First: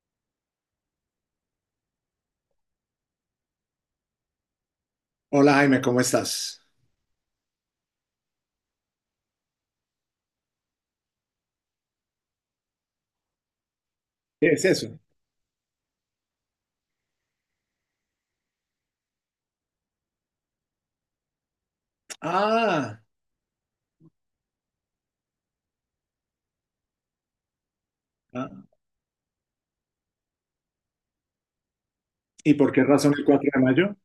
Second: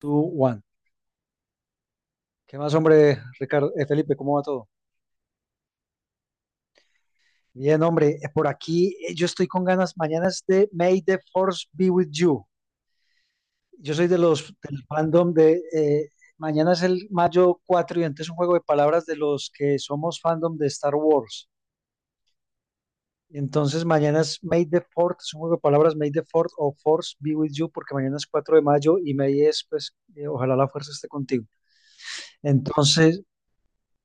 Two, one. ¿Qué más, hombre, Ricardo? Felipe, ¿cómo va todo? Hola Jaime, ¿cómo estás? Bien, hombre, por aquí yo estoy con ganas. Mañana es de May the Force be with you. Yo soy de ¿Qué los es del eso? fandom de. Mañana es el mayo 4 y entonces es un juego de palabras de los que somos fandom de Star Wars. Ah, Entonces mañana es May the Fourth, es un juego de palabras May the Fourth o Force be with you, porque mañana es cuatro de ah. mayo y May es, pues, ojalá la fuerza esté contigo. ¿Y por qué razón Entonces, el 4 de mayo?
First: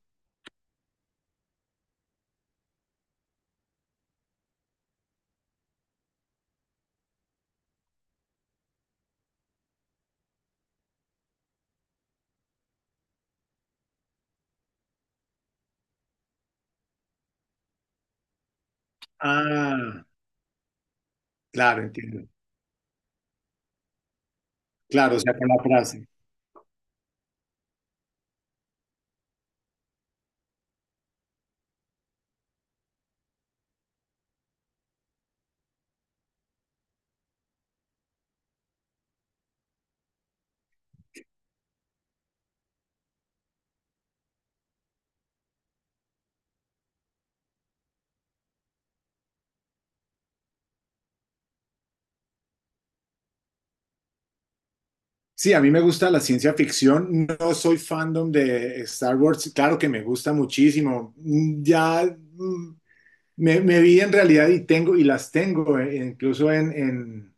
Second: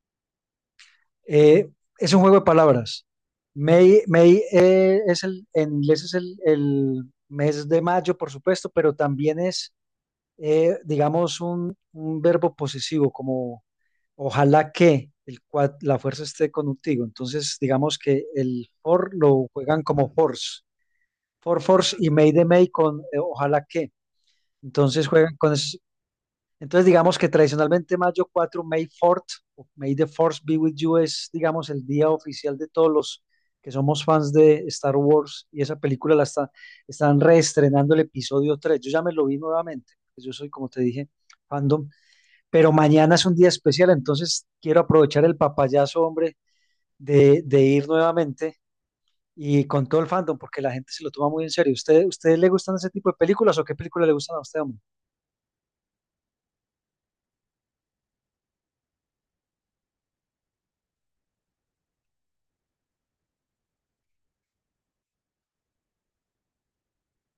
Eh, es un juego de palabras. May, es el, en inglés es el mes de mayo, por supuesto, pero también es, digamos, un verbo posesivo, como ojalá que el cual la fuerza esté contigo. Entonces, digamos que el for lo juegan Ah, como force, for claro, force y entiendo. may de may con ojalá que. Entonces Claro, o sea, juegan con con, la frase. entonces, digamos que tradicionalmente mayo 4, May 4 o May the Force be with you, es, digamos, el día oficial de todos los que somos fans de Star Wars y esa película la está, están reestrenando el episodio 3. Yo ya me lo vi nuevamente, pues yo soy, como te dije, fandom, pero mañana es un día especial, entonces quiero aprovechar el papayazo, hombre, de ir nuevamente y con todo el fandom, porque la gente se lo toma muy en serio. ¿Ustedes le gustan ese tipo de películas o qué película le gustan a usted, hombre? Sí, a mí me gusta la ciencia ficción, no soy fandom de Star Wars, claro que me gusta muchísimo. Mm, Ya me vi en realidad y las tengo, incluso en, en,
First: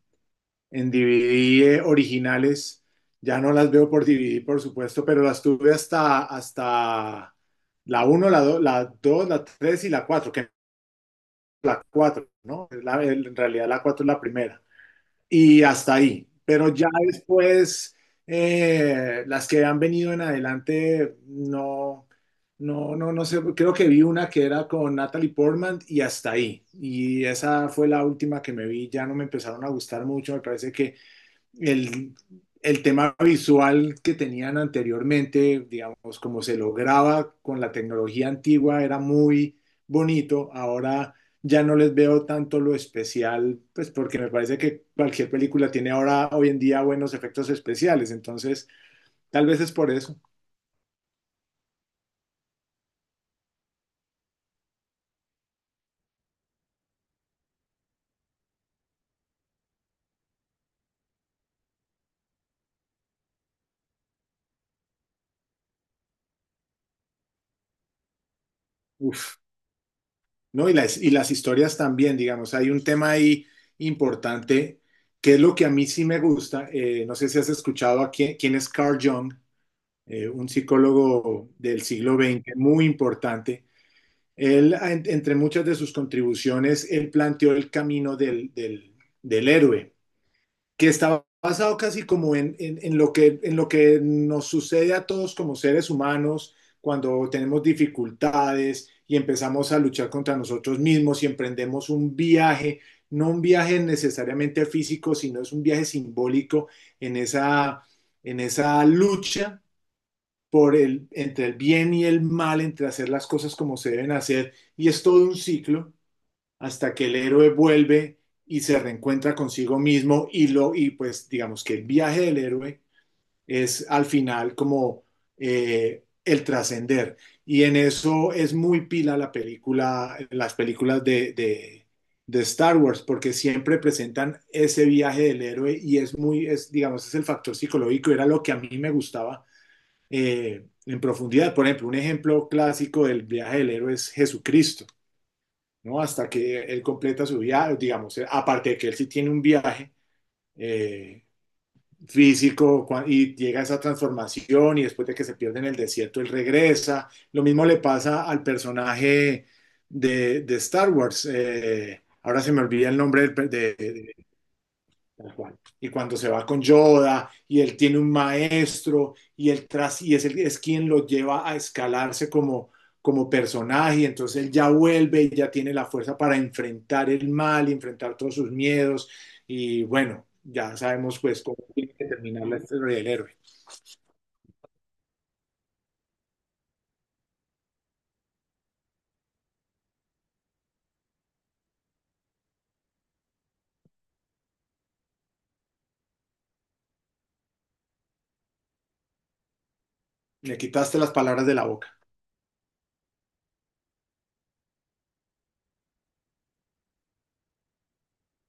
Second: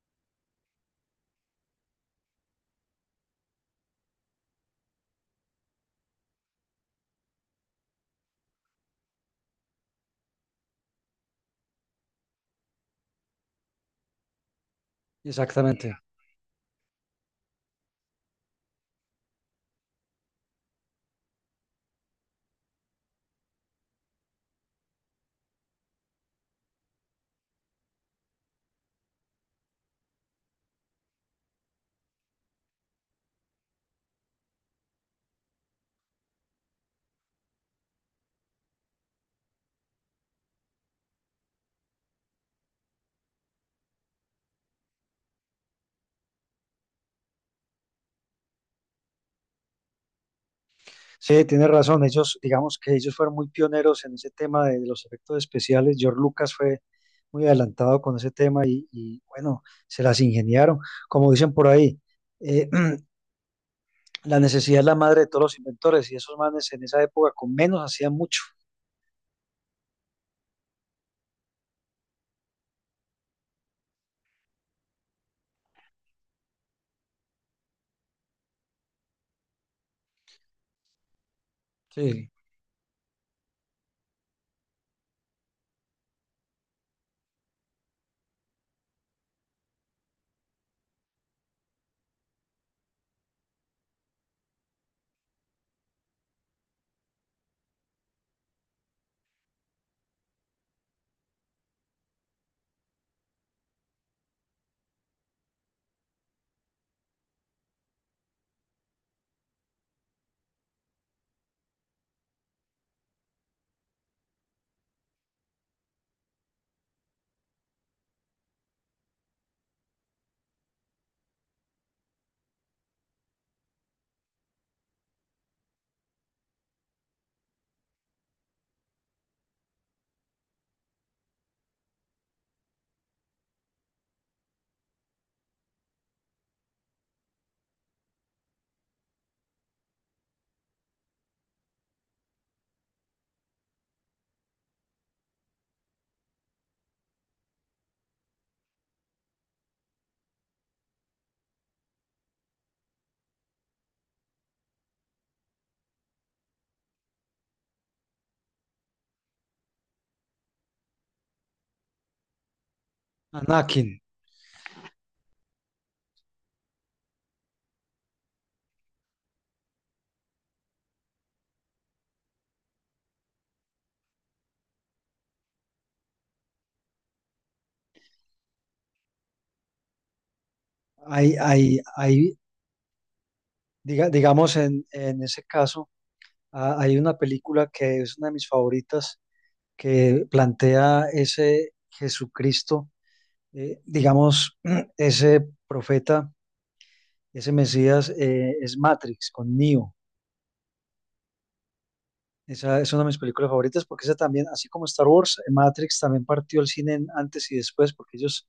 en DVD originales. Ya no las veo por DVD, por supuesto, pero las tuve hasta la uno, la dos, la 3 y la cuatro, que la cuatro, ¿no? En realidad la 4 es la primera. Y hasta Exactamente. ahí. Pero ya después, las que han venido en adelante, no, no, no, no sé. Creo que vi una que era con Natalie Portman y hasta ahí. Y esa fue la última que me vi. Ya no me empezaron a gustar mucho. Me parece que el, el tema visual que tenían anteriormente, digamos, como se lograba con la tecnología antigua, era muy bonito. Ahora ya no les veo tanto lo especial, pues porque me parece que cualquier película tiene ahora, hoy en día, buenos efectos especiales. Entonces, tal vez es por eso. Sí, tienes razón. Ellos, digamos que ellos fueron muy pioneros en ese tema de los efectos especiales. George Lucas fue muy adelantado con ese tema y, bueno, se las ingeniaron. Como dicen por ahí, eh, la necesidad es la madre de todos los inventores y esos manes en esa época con menos hacían mucho. Uf, ¿no? Y las historias también, digamos, hay un tema ahí importante que es lo que a mí sí me gusta. No sé si has escuchado a quién, quién es Carl Jung, un psicólogo del siglo Sí, XX muy importante. Él, entre muchas de sus contribuciones, él planteó el camino del héroe, que estaba basado casi como en lo que nos sucede a todos como seres humanos cuando tenemos dificultades y empezamos a luchar contra nosotros mismos y emprendemos un viaje, no un viaje necesariamente físico, sino es un viaje simbólico en esa, en esa lucha entre el bien y el mal, entre hacer las cosas como se deben hacer, y es todo un ciclo hasta que el héroe vuelve y se reencuentra consigo mismo, y pues digamos que el viaje del héroe es al final como el trascender. Y en eso es muy pila la película las películas de Star Wars, porque siempre presentan ese viaje del héroe, y es muy es digamos, es el factor psicológico era lo que a mí me gustaba en profundidad. Por ejemplo, un ejemplo clásico del viaje del héroe es Jesucristo, ¿no? Hasta que él completa su viaje, digamos, aparte de que él sí tiene un viaje eh, físico, y llega a esa transformación y después de que se pierde en el desierto, él regresa. Lo mismo le pasa al personaje de Star Wars. Ahora se me olvida el nombre del, per- de, Anakin. de, Tal cual. Y cuando se va con Yoda y él tiene un maestro, y él tras y es, el, es quien lo lleva a escalarse como personaje, y entonces él ya vuelve y ya tiene la fuerza para enfrentar el mal y enfrentar todos sus miedos y, bueno, ya sabemos Hay, pues cómo hay, tiene que hay, terminar la historia del héroe. Digamos, en ese caso, hay una película que es una de mis favoritas que plantea ese Jesucristo, digamos, ese profeta, ese Mesías, es Matrix con Neo. Me quitaste las palabras de la boca. Esa es una de mis películas favoritas porque esa también, así como Star Wars, Matrix también partió el cine en antes y después porque ellos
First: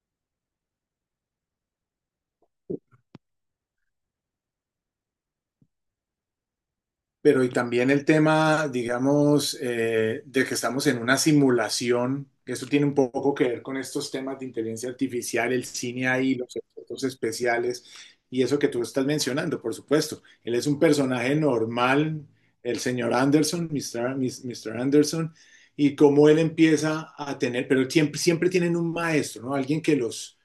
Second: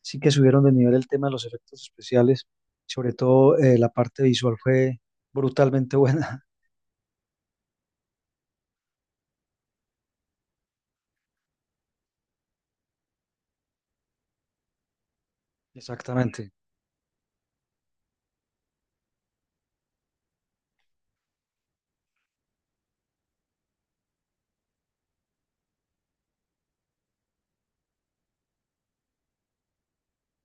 sí que subieron de nivel el tema de los efectos especiales. Sobre todo, la parte visual fue brutalmente buena. Pero y también el tema, digamos, de que estamos en una simulación, que eso tiene un poco que ver con estos temas de inteligencia artificial, el cine ahí, Exactamente. los efectos especiales y eso que tú estás mencionando, por supuesto. Él es un personaje normal, el señor Anderson, Mr. Anderson, y cómo él empieza a tener, pero siempre, siempre tienen un maestro, ¿no? Alguien que los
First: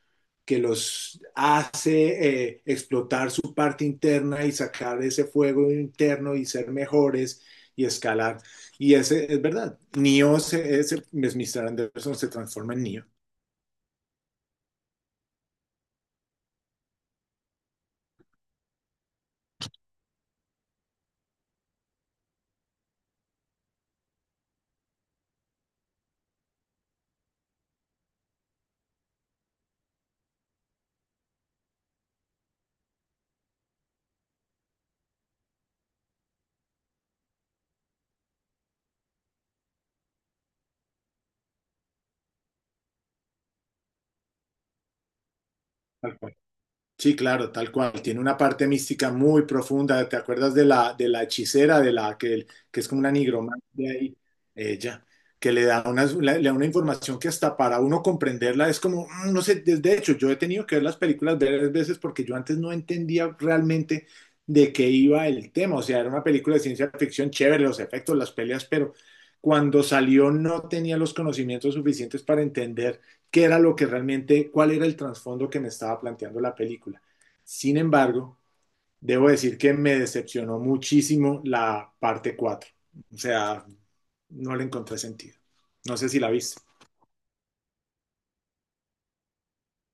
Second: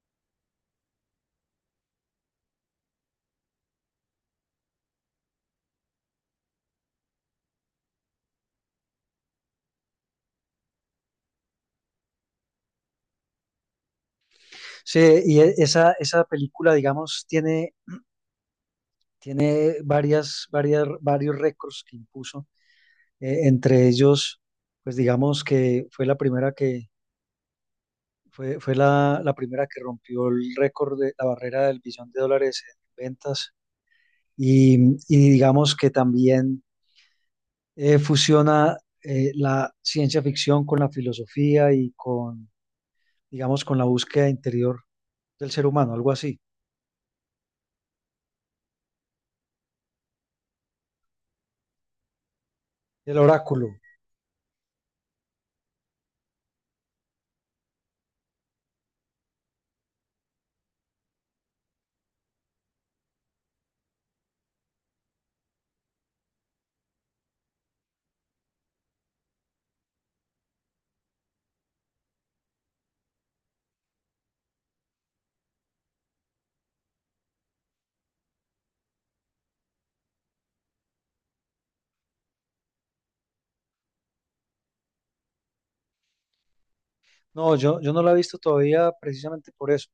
que los hace explotar su parte interna y sacar ese fuego interno y ser mejores y escalar. Y ese es verdad. Mr. Anderson se transforma en Neo, Sí, esa película, digamos, tiene, tiene varios récords que impuso. Entre ellos, pues digamos que fue la primera que fue la primera que rompió el récord de la barrera del billón de dólares en ventas y, y digamos que también fusiona, la ciencia ficción con la filosofía y con, digamos, con la búsqueda interior del ser humano, algo tal cual. así. Sí, claro, tal cual. Tiene una parte mística muy profunda. ¿Te acuerdas de la hechicera, de la que es como una El oráculo. nigromante ahí? Ella, que le da una información que hasta para uno comprenderla es como, no sé, de hecho, yo he tenido que ver las películas varias veces porque yo antes no entendía realmente de qué iba el tema. O sea, era una película de ciencia ficción chévere, los efectos, las peleas, pero cuando salió no tenía los conocimientos suficientes para entender qué era lo que realmente, cuál era el trasfondo que me estaba planteando la película. Sin embargo, debo decir que me decepcionó muchísimo la parte cuatro. O sea, no le encontré sentido. No sé si la viste. No, yo no la he visto todavía precisamente por eso,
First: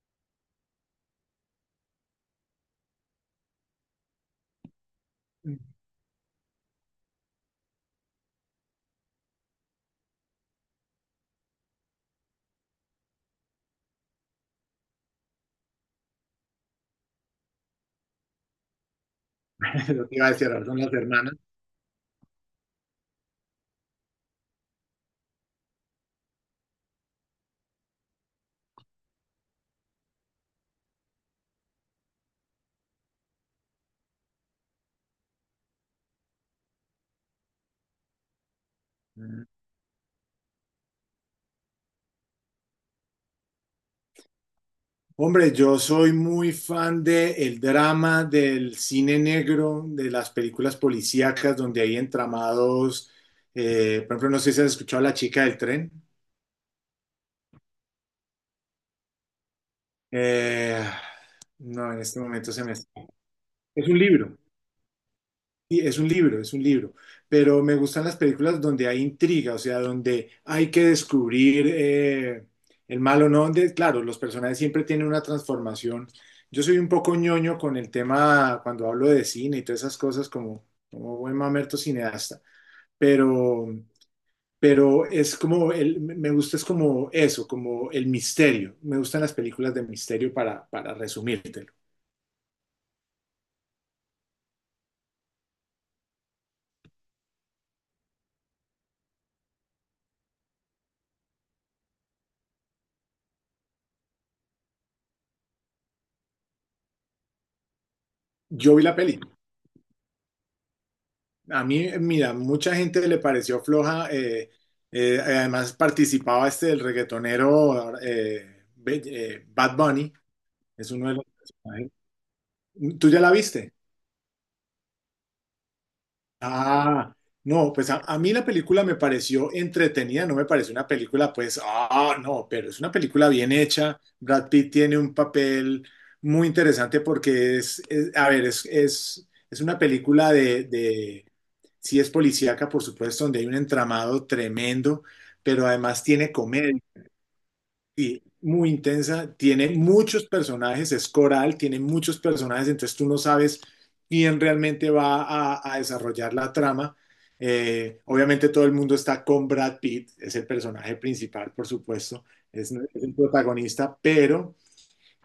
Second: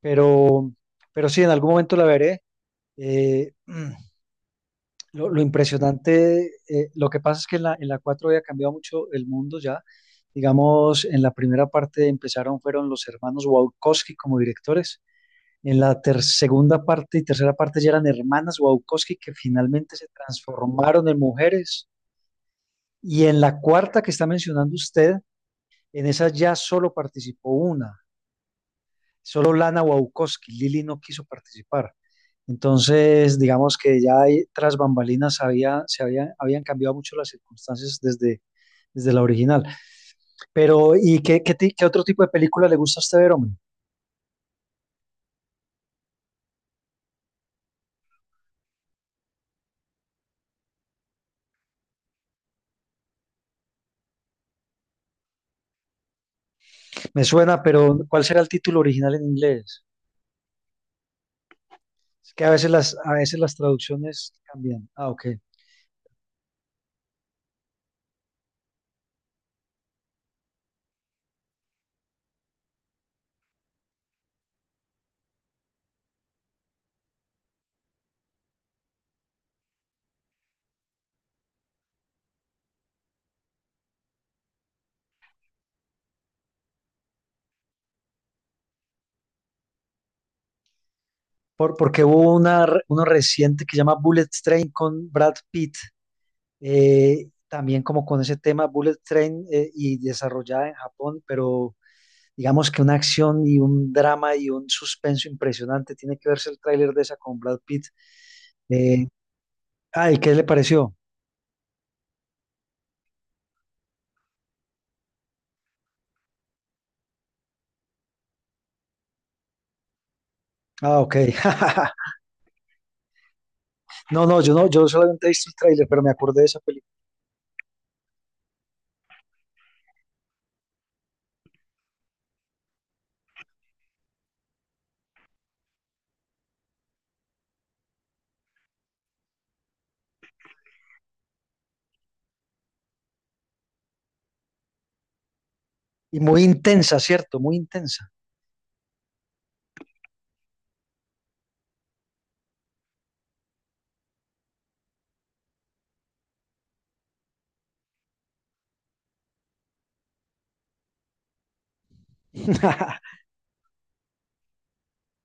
pero, pero sí, en algún momento la veré. Eh, lo impresionante, lo que pasa es que en la 4 había cambiado mucho el mundo ya. Digamos, en la primera parte empezaron, fueron los hermanos Wachowski como directores. En la segunda parte y tercera parte ya eran hermanas Wachowski que finalmente se Lo que iba a decir ahora son las transformaron en hermanas. mujeres. Y en la cuarta que está mencionando usted, en esa ya solo participó una, solo Lana Wachowski, Lili no quiso participar. Entonces, digamos que ya ahí, tras bambalinas había, habían cambiado mucho las circunstancias desde la original. Pero, ¿y qué otro tipo de película le gusta a usted ver, hombre? Hombre, yo soy muy fan del drama, del cine negro, de las películas policíacas donde hay entramados. Por ejemplo, no sé si has escuchado La chica del tren. Me suena, pero ¿cuál será el título original en inglés? Eh, no, en este Es que a momento se veces me... a veces las Es un traducciones libro, cambian. Ah, ok. sí, es un libro, pero me gustan las películas donde hay intriga, o sea, donde hay que descubrir el malo, no, donde, claro, los personajes siempre tienen una transformación. Yo soy un poco ñoño con el tema cuando hablo de cine y todas esas cosas, como buen mamerto cineasta, pero, pero me gusta es como eso, como el misterio. Me gustan las películas de misterio para resumírtelo. Porque hubo uno reciente que se llama Bullet Train con Brad Pitt, también como con ese tema Bullet Train, y desarrollada en Japón, pero digamos que una acción y un drama y un suspenso impresionante. Tiene que verse el tráiler de esa con Brad Pitt. Yo vi la Eh, peli. ay, ¿qué le pareció? A mí, mira, mucha gente le pareció floja. Además, participaba este el reggaetonero Bad Bunny, es Ah, uno ok. de los personajes. ¿Tú ya la viste? No, no, yo solamente he visto el tráiler, pero me acordé de esa película. Ah, no, pues a mí la película me pareció entretenida, no me pareció una película, pues, ah, no, pero es una película bien hecha. Brad Pitt tiene un papel muy interesante porque a ver, es una película de... Sí, es policíaca, por supuesto, donde hay un entramado tremendo, pero además Y tiene muy comedia. intensa, ¿cierto? Muy intensa. Sí, muy intensa, tiene muchos personajes, es coral, tiene muchos personajes, entonces tú no sabes quién realmente va a desarrollar la trama. Obviamente, todo el mundo está con Brad Pitt, es el personaje principal, por supuesto, es el protagonista, pero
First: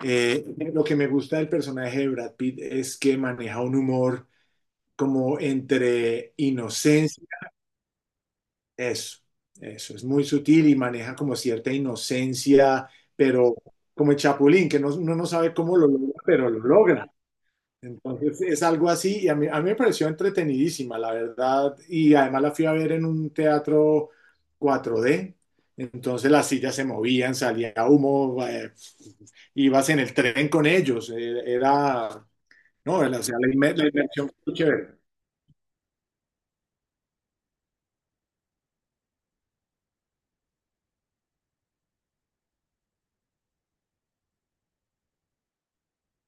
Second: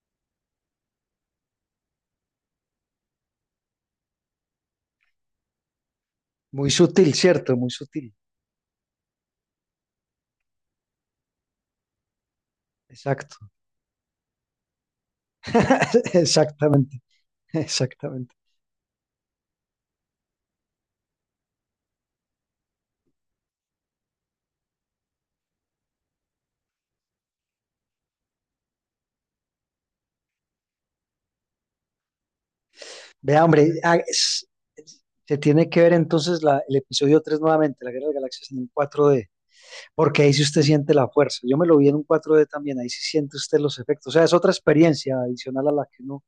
eh, lo que me gusta del personaje de Brad Pitt es que maneja un humor como entre Muy sutil, inocencia. ¿cierto? Muy sutil. eso, eso, es muy sutil y maneja como cierta inocencia, Exacto. pero como el Chapulín, que no, uno no sabe cómo lo logra, pero lo Exactamente, logra. exactamente. Entonces es algo así, y a mí me pareció entretenidísima, la verdad, y además la fui a ver en un teatro 4D, entonces las sillas se movían, salía humo, ibas en el tren con ellos, era, no, era, o sea, Vea, hombre, la inmersión fue chévere. es- se tiene que ver entonces el episodio 3 nuevamente, la Guerra de las Galaxias en un cuatro d, porque ahí sí usted siente la fuerza. Yo me lo vi en un cuatro d también, ahí sí siente usted los efectos. O sea, es otra experiencia adicional a la que uno.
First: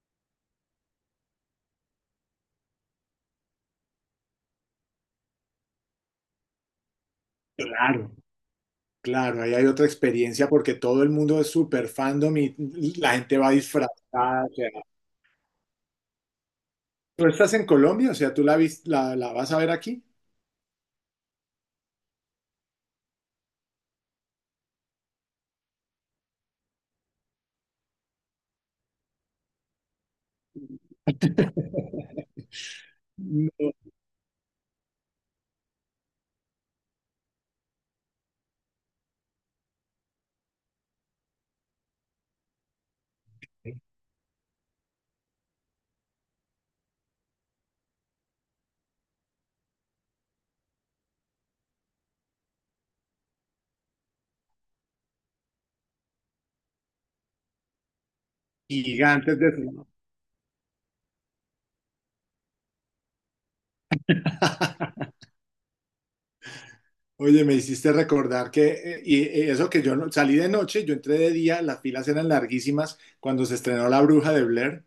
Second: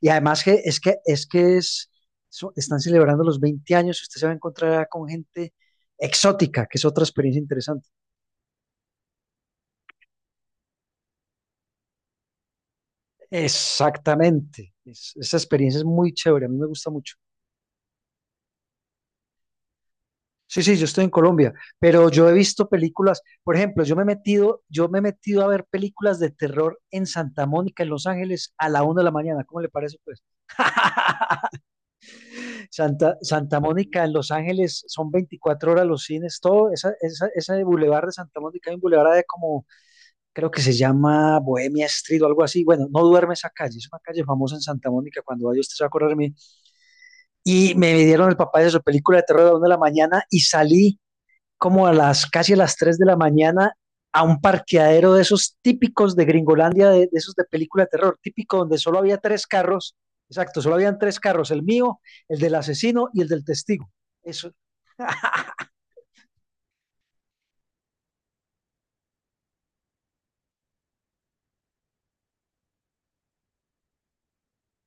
Y además que es están celebrando los 20 años y usted se va a encontrar con gente exótica, que es otra experiencia interesante. Claro. Claro, ahí hay otra experiencia porque todo el mundo es súper fandom y la gente va disfrazada. O sea, Exactamente. Esa experiencia es muy chévere, a mí me gusta mucho. ¿tú estás en Colombia? O sea, ¿tú la vas a ver aquí? Sí, sí, yo estoy en Colombia, pero yo he visto películas, por ejemplo, yo me he metido a ver películas de terror en Santa Mónica, en Los Ángeles, a la 1 de la mañana. ¿Cómo le parece, pues? Santa No, Mónica en Los Ángeles son 24 horas los cines, todo, ese bulevar de Santa Mónica, hay un bulevar de como, creo que se llama Bohemia Street o algo así. Bueno, no duerme esa calle, es una calle famosa en Santa Mónica, cuando vaya usted se va a acordar de mí. Y me dieron el papá de su película de terror a la 1 de la mañana y salí como a las casi a las 3 de la mañana a un parqueadero de esos típicos de Gringolandia, de esos de película de terror, típico donde solo había gigantes tres de fila. carros, exacto, solo habían tres carros, el mío, el del asesino y el del testigo. Eso. Oye, me hiciste recordar que, eso, que yo, no, salí de noche, yo entré de día, las filas eran larguísimas cuando se estrenó La Bruja de Blair.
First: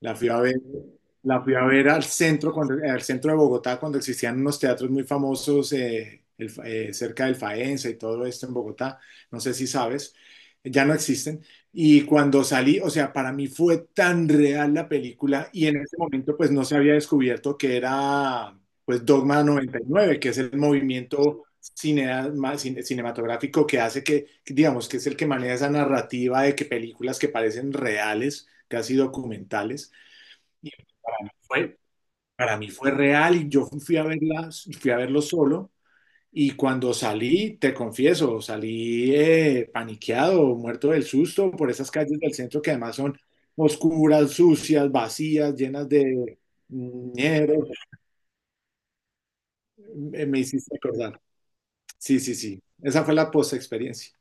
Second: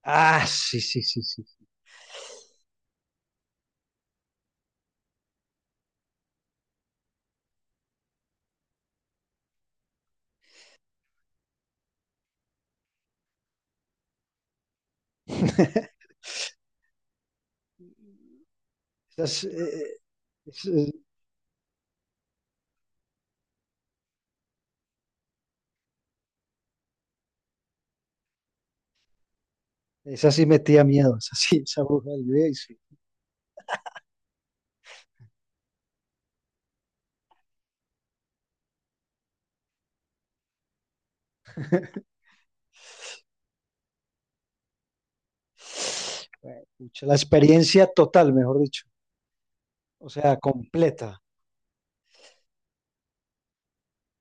La fui a Ah, ver, sí, sí, sí, la sí. fui a ver al centro, cuando, al centro de Bogotá, cuando existían unos teatros muy famosos, cerca del Faenza y todo esto en Bogotá. No sé si sabes, ya no existen. Y cuando salí, o sea, para mí fue tan real la película, y en ese momento pues no se había descubierto que era pues Esas, Dogma noventa y eh, nueve que es el es- eh, movimiento cinematográfico, que hace que, digamos, que es el que maneja esa narrativa de que películas que parecen reales, casi documentales, esa sí y metía miedo, esa sí, fue, esa bruja del video, y para mí sí. fue real y yo fui a verlas, fui a verlo solo. Y cuando salí, te confieso, salí paniqueado, muerto del susto por esas calles del centro, que además son oscuras, sucias, vacías, llenas de Bueno, pucha, la dinero. experiencia total, mejor dicho, o sea, Me hiciste acordar. completa. Sí, sí, sí. Esa fue la post experiencia.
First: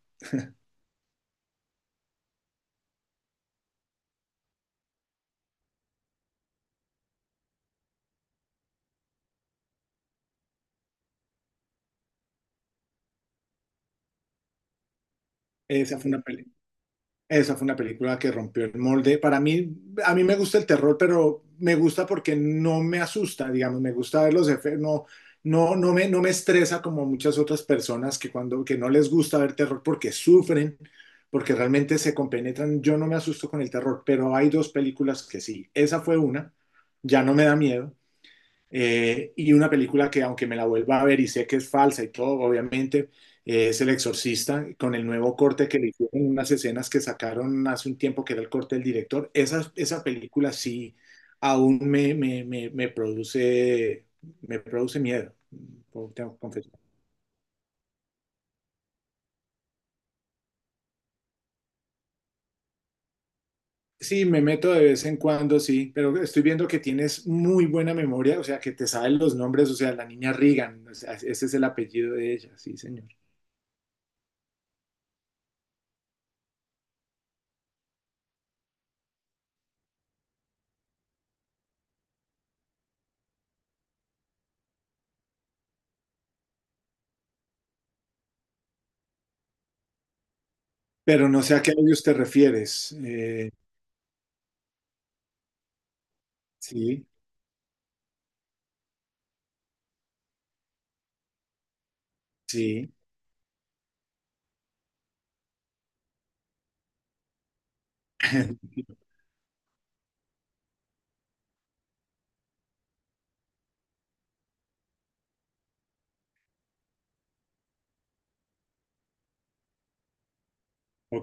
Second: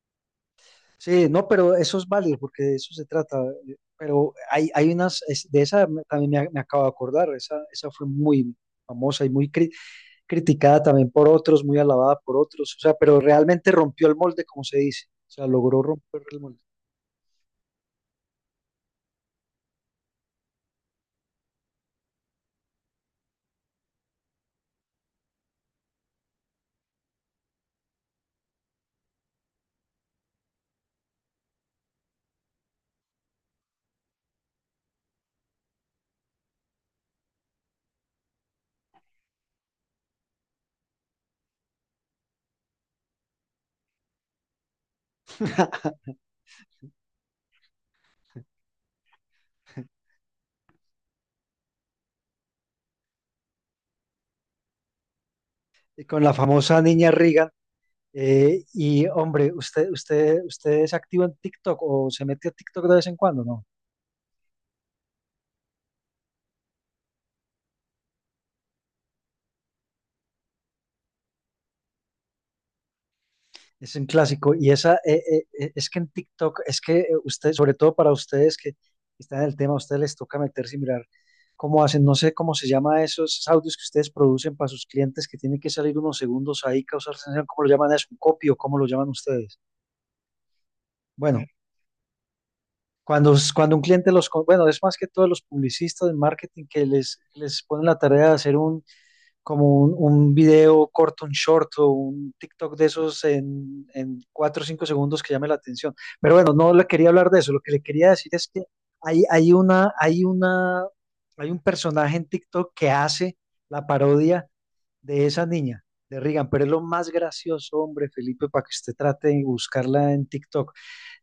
Sí, no, pero eso es válido porque de eso se trata. Pero hay unas, es- de esa me- también me, a- me acabo de acordar, esa fue muy famosa y muy criticada también por otros, muy alabada por otros, o sea, pero realmente rompió el molde, como se dice, o sea, logró Esa fue una, romper el pelea. molde. Esa fue una película que rompió el molde. Para mí, a mí me gusta el terror, pero me gusta porque no me asusta, digamos, me gusta ver los efectos, no, no, no me estresa como muchas otras personas, que que no les gusta ver terror porque sufren, porque realmente se compenetran. Yo no me asusto con el terror, pero hay dos películas que sí. Esa fue una, ya no me da miedo. Y una película que aunque me la vuelva a ver y sé que es falsa y todo, obviamente, es El Exorcista, con el nuevo corte que le hicieron, unas escenas que sacaron hace un tiempo, que era el corte del director. Esa película sí aún me produce miedo, Y tengo con la que confesar. famosa niña Reagan. Y hombre, usted es activo en TikTok o se mete a TikTok de vez en cuando, no? Sí, me meto de vez en cuando, sí, pero estoy viendo que tienes muy buena memoria, o sea, que te saben los nombres, o sea, la niña Reagan, o sea, ese es el apellido de ella, sí, señor. Es un clásico. Y esa, es que en TikTok, es que, ustedes, sobre todo para ustedes que están en el tema, a ustedes les toca meterse y mirar cómo hacen, no sé cómo se llama esos audios que ustedes producen para sus clientes que tienen que salir unos segundos ahí, causar sensación, ¿cómo lo llaman eso? ¿Un copy o cómo lo llaman ustedes? Pero no Bueno, sé a qué audios te refieres. Cuando un cliente bueno, es más que todos los publicistas de marketing que Sí, les ponen la tarea de hacer un como un video corto, un short o un TikTok de sí, esos en, 4 o 5 segundos que llame la atención. Pero bueno, no le quería hablar de eso, lo que le quería decir es que hay, hay una, hay una, hay un personaje en TikTok que hace la parodia de esa niña, de Regan, pero es lo más gracioso, hombre, Felipe, para que usted trate de buscarla en TikTok.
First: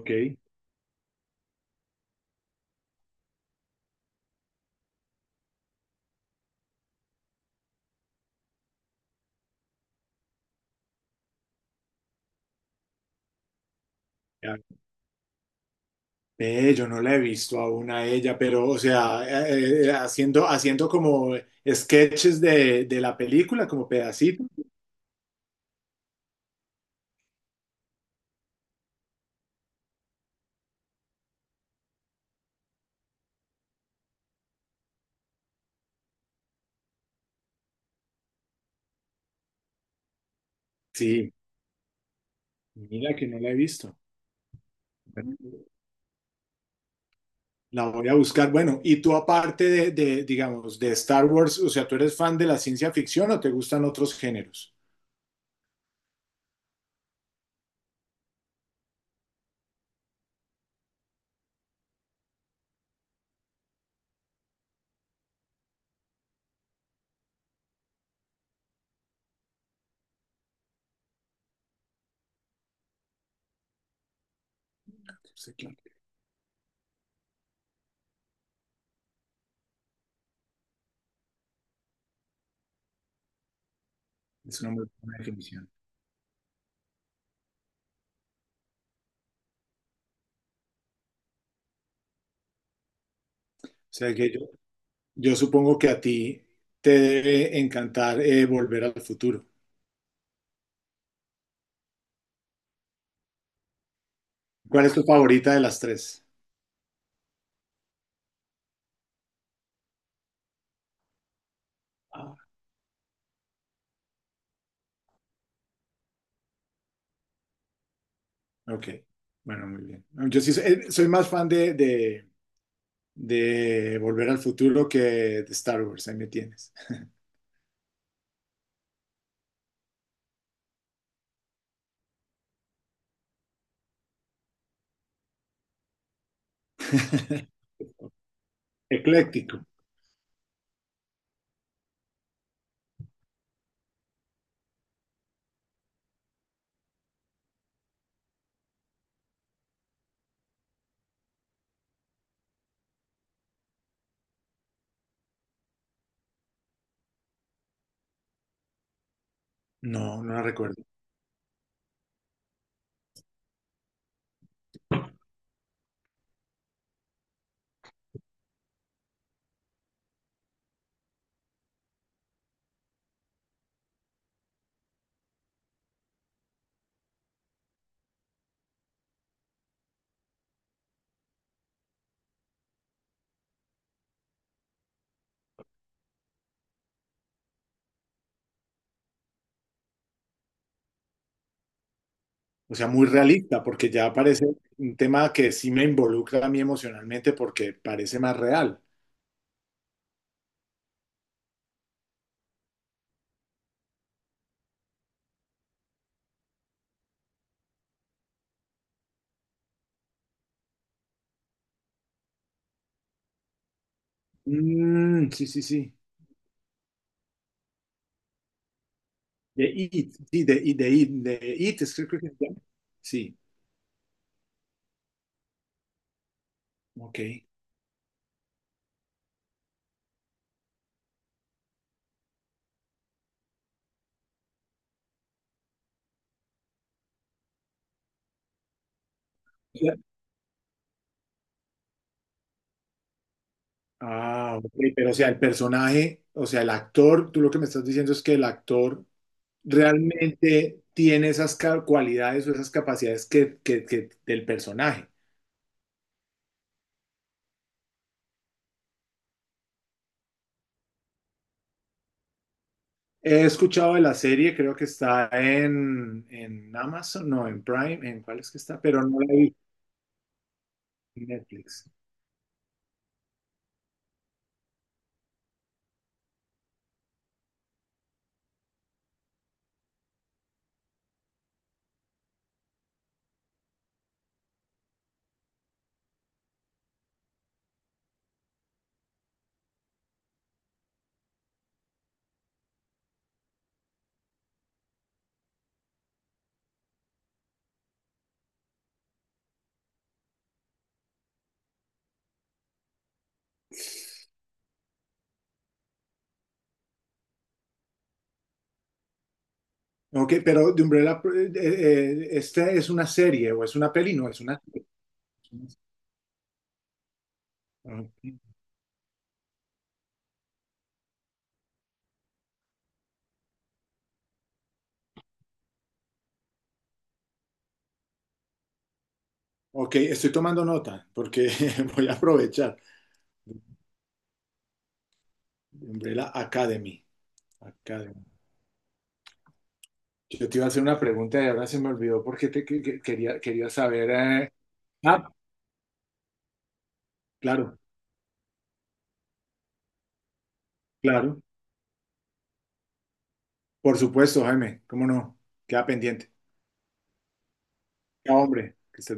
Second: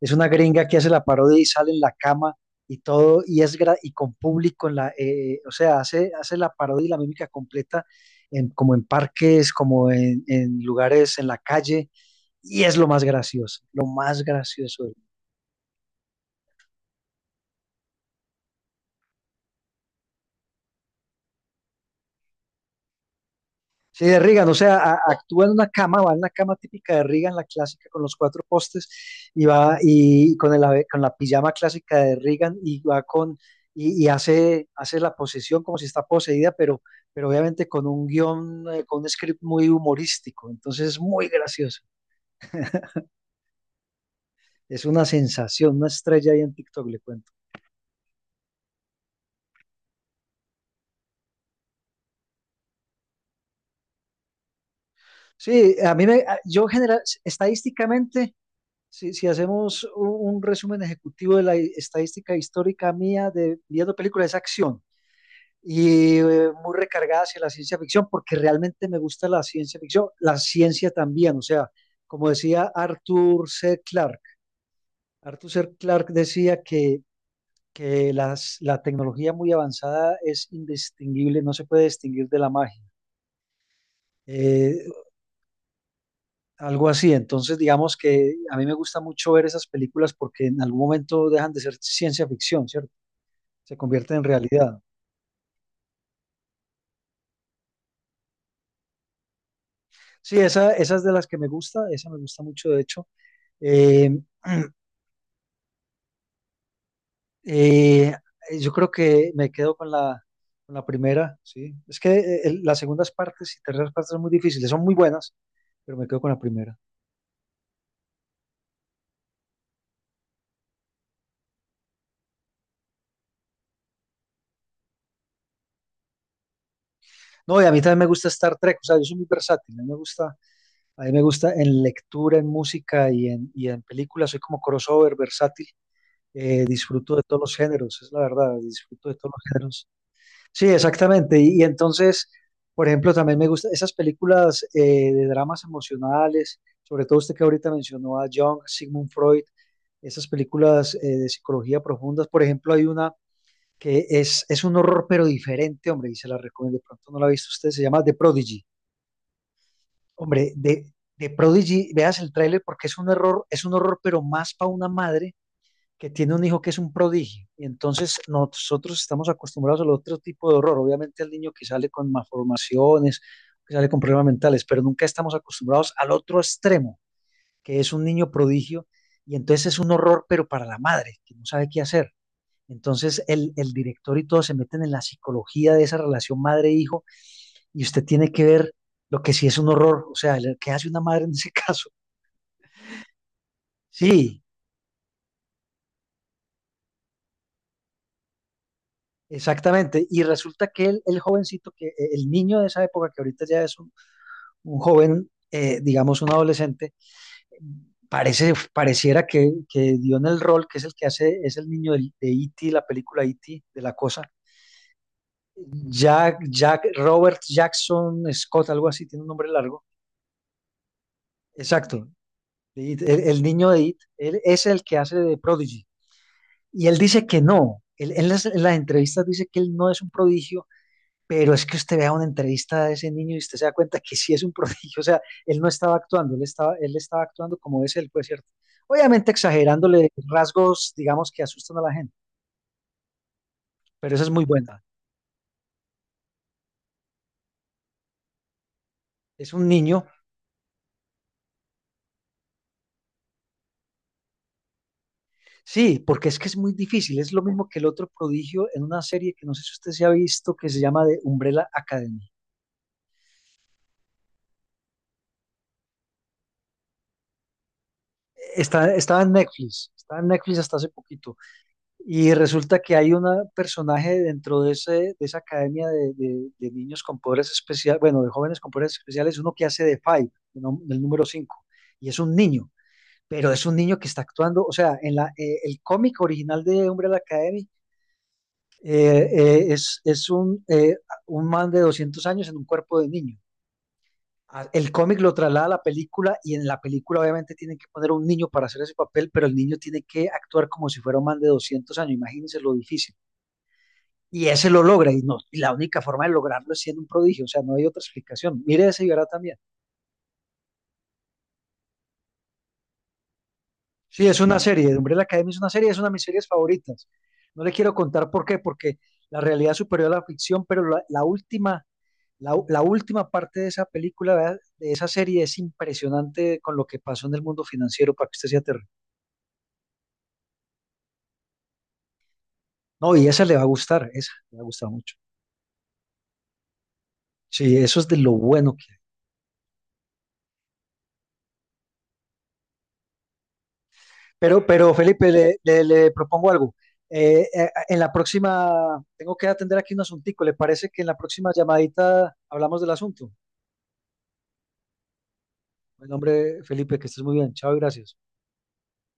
Es una gringa que hace la parodia y sale en la cama y todo, y es y con público en la, o sea, hace la parodia y la mímica completa en, como en parques, como en lugares en la calle, y es lo más gracioso, lo más gracioso. Ve, yo no la he visto aún a ella, pero, o sea, haciendo, haciendo como sketches de la película, como Sí, de pedacitos. Reagan, o sea, actúa en una cama, va en la cama típica de Reagan, la clásica con los cuatro postes, y va y con el con la pijama clásica de Reagan, y va con, y hace, la posesión como si está poseída, pero obviamente con un guión, con un script muy humorístico, entonces es muy Sí, gracioso. mira que no la he visto. Es una Bueno, sensación, una estrella ahí en TikTok, le cuento. la voy a buscar. Bueno, y tú aparte digamos, de Star Wars, o sea, ¿tú eres fan de la ciencia ficción o te gustan otros géneros? Sí, a mí yo general, estadísticamente, si hacemos un resumen ejecutivo de la estadística histórica mía de viendo películas, es acción y, muy recargada hacia la ciencia ficción, porque realmente me gusta la ciencia ficción, la ciencia también, o sea, como decía Arthur C. Clarke, Arthur Sí, C. claro. Clarke decía que, la tecnología muy avanzada es indistinguible, no se puede distinguir de la magia. Es una Eh, muy buena definición. O Algo así, entonces digamos que a mí me gusta mucho ver esas películas porque en algún momento dejan de ser ciencia ficción, ¿cierto? Se sea, convierten en que realidad. yo supongo que a ti te debe encantar, Volver al Futuro. Sí, esa es de las que me gusta, esa me gusta mucho, de hecho. Eh, ¿Cuál es tu favorita de las tres? eh, yo creo que me quedo con la primera, sí. Es que las segundas partes y terceras partes son muy difíciles, son muy buenas, pero me quedo con la primera. Ok, bueno, muy bien. No, yo sí soy más fan de Volver al Futuro que de Star Wars, ahí me tienes. No, y a mí también me gusta Star Trek, o sea, yo soy muy versátil, a mí me gusta, a mí me gusta en lectura, en música y y en películas, soy como crossover versátil. Disfruto de todos los géneros, es la verdad, disfruto de todos los Ecléctico. géneros. Sí, exactamente. Y entonces, por ejemplo, también me gustan esas películas de dramas emocionales, sobre todo usted que ahorita mencionó a Jung, Sigmund Freud, esas películas de psicología profundas. Por ejemplo, hay una que es un horror, pero diferente, hombre, y se la recomiendo. De pronto no la ha visto usted, se llama The Prodigy. No, no la Hombre, recuerdo. De Prodigy, veas el tráiler porque es un error, es un horror, pero más para una madre que tiene un hijo que es un prodigio. Y entonces nosotros estamos acostumbrados al otro tipo de horror. Obviamente al niño que sale con malformaciones, que sale con problemas mentales, pero nunca estamos acostumbrados al otro extremo, que es un niño prodigio. Y entonces es un horror, pero para la madre, que no sabe qué hacer. Entonces el director y todos se meten en la psicología de esa relación madre-hijo y usted tiene que ver lo que sí es un horror, o sea, el- ¿qué hace una madre en ese caso? O sea, muy realista, porque ya Sí, parece un tema que sí me involucra a mí emocionalmente, porque parece más real. exactamente, y resulta que el jovencito, que el niño de esa época, que ahorita ya es un joven, digamos un adolescente, parece, pareciera que dio en el rol, que es el que hace, es el niño de E.T., la película E.T., de la cosa. Mm, sí, sí, sí. Jack, Jack, Robert Jackson Scott, algo así, tiene un nombre De largo. It, sí, de It, es Exacto, que creo que se llama. de It, Sí, el niño de It, él es el que hace de Prodigy. Y él ok. dice que no, él en las entrevistas dice que él no es un prodigio. Pero es que usted vea una entrevista de ese niño y usted se da cuenta que sí es un prodigio, o sea, él no estaba actuando, él estaba actuando como es él, pues cierto. Obviamente Ya. exagerándole rasgos, digamos, que asustan a la gente, pero esa es muy Ah, ok, buena. pero o sea, el personaje, o sea, el actor, tú lo que me estás diciendo es que el actor Es un niño, realmente tiene esas cualidades o esas capacidades que del personaje. sí, porque es que es muy difícil, es lo mismo que el otro prodigio en una serie que no sé si usted se ha visto, que se llama The Umbrella Academy. He escuchado de la serie, creo que está en Amazon, no, en Prime, ¿en cuál es que está? Está, Pero no la vi estaba en Netflix hasta hace en poquito. Netflix. Y resulta que hay un personaje dentro de, ese, de esa academia de, de niños con poderes especiales, bueno, de jóvenes con poderes especiales, uno que hace de Five, el número 5 y es un niño, pero es un niño que está actuando, o sea, en la, el cómic original de Umbrella Academy eh, es un man de 200 años en un cuerpo de niño. Ah, el cómic lo traslada a la película y en la película obviamente tienen que poner un niño para hacer ese papel, pero el niño tiene que actuar como si fuera un man de 200 años, imagínense lo difícil. Y ese lo logra, y, no, y la única forma de lograrlo es siendo un prodigio, o sea, no hay otra explicación. Mire ese y verá también. Ok, pero de Umbrella, ¿esta es una serie o es una peli? Sí, No, es es una una serie. serie, Umbrella Academy es una serie, es una de mis series favoritas. No le quiero contar por qué, porque la realidad superior a la ficción, pero la, la, última parte de esa película, ¿verdad? De esa serie, es impresionante con lo que pasó en el mundo financiero para que usted se aterre. Ok, estoy tomando nota porque voy a aprovechar. No, y esa le va a gustar, esa le va a gustar mucho. Umbrella Academy. Sí, eso es de Academy. lo bueno que Yo te iba a hacer una pregunta y ahora se me olvidó porque te, que- quería, quería saber. Pero Ah, Felipe, le, le propongo algo. Claro, En la próxima, tengo que atender aquí un asuntico. ¿Le parece que en la claro. próxima llamadita hablamos del asunto? Por supuesto, Jaime. ¿Cómo no? Queda En pendiente. nombre, Felipe, que estés muy bien. Chao y gracias. Ya, hombre. Que estés...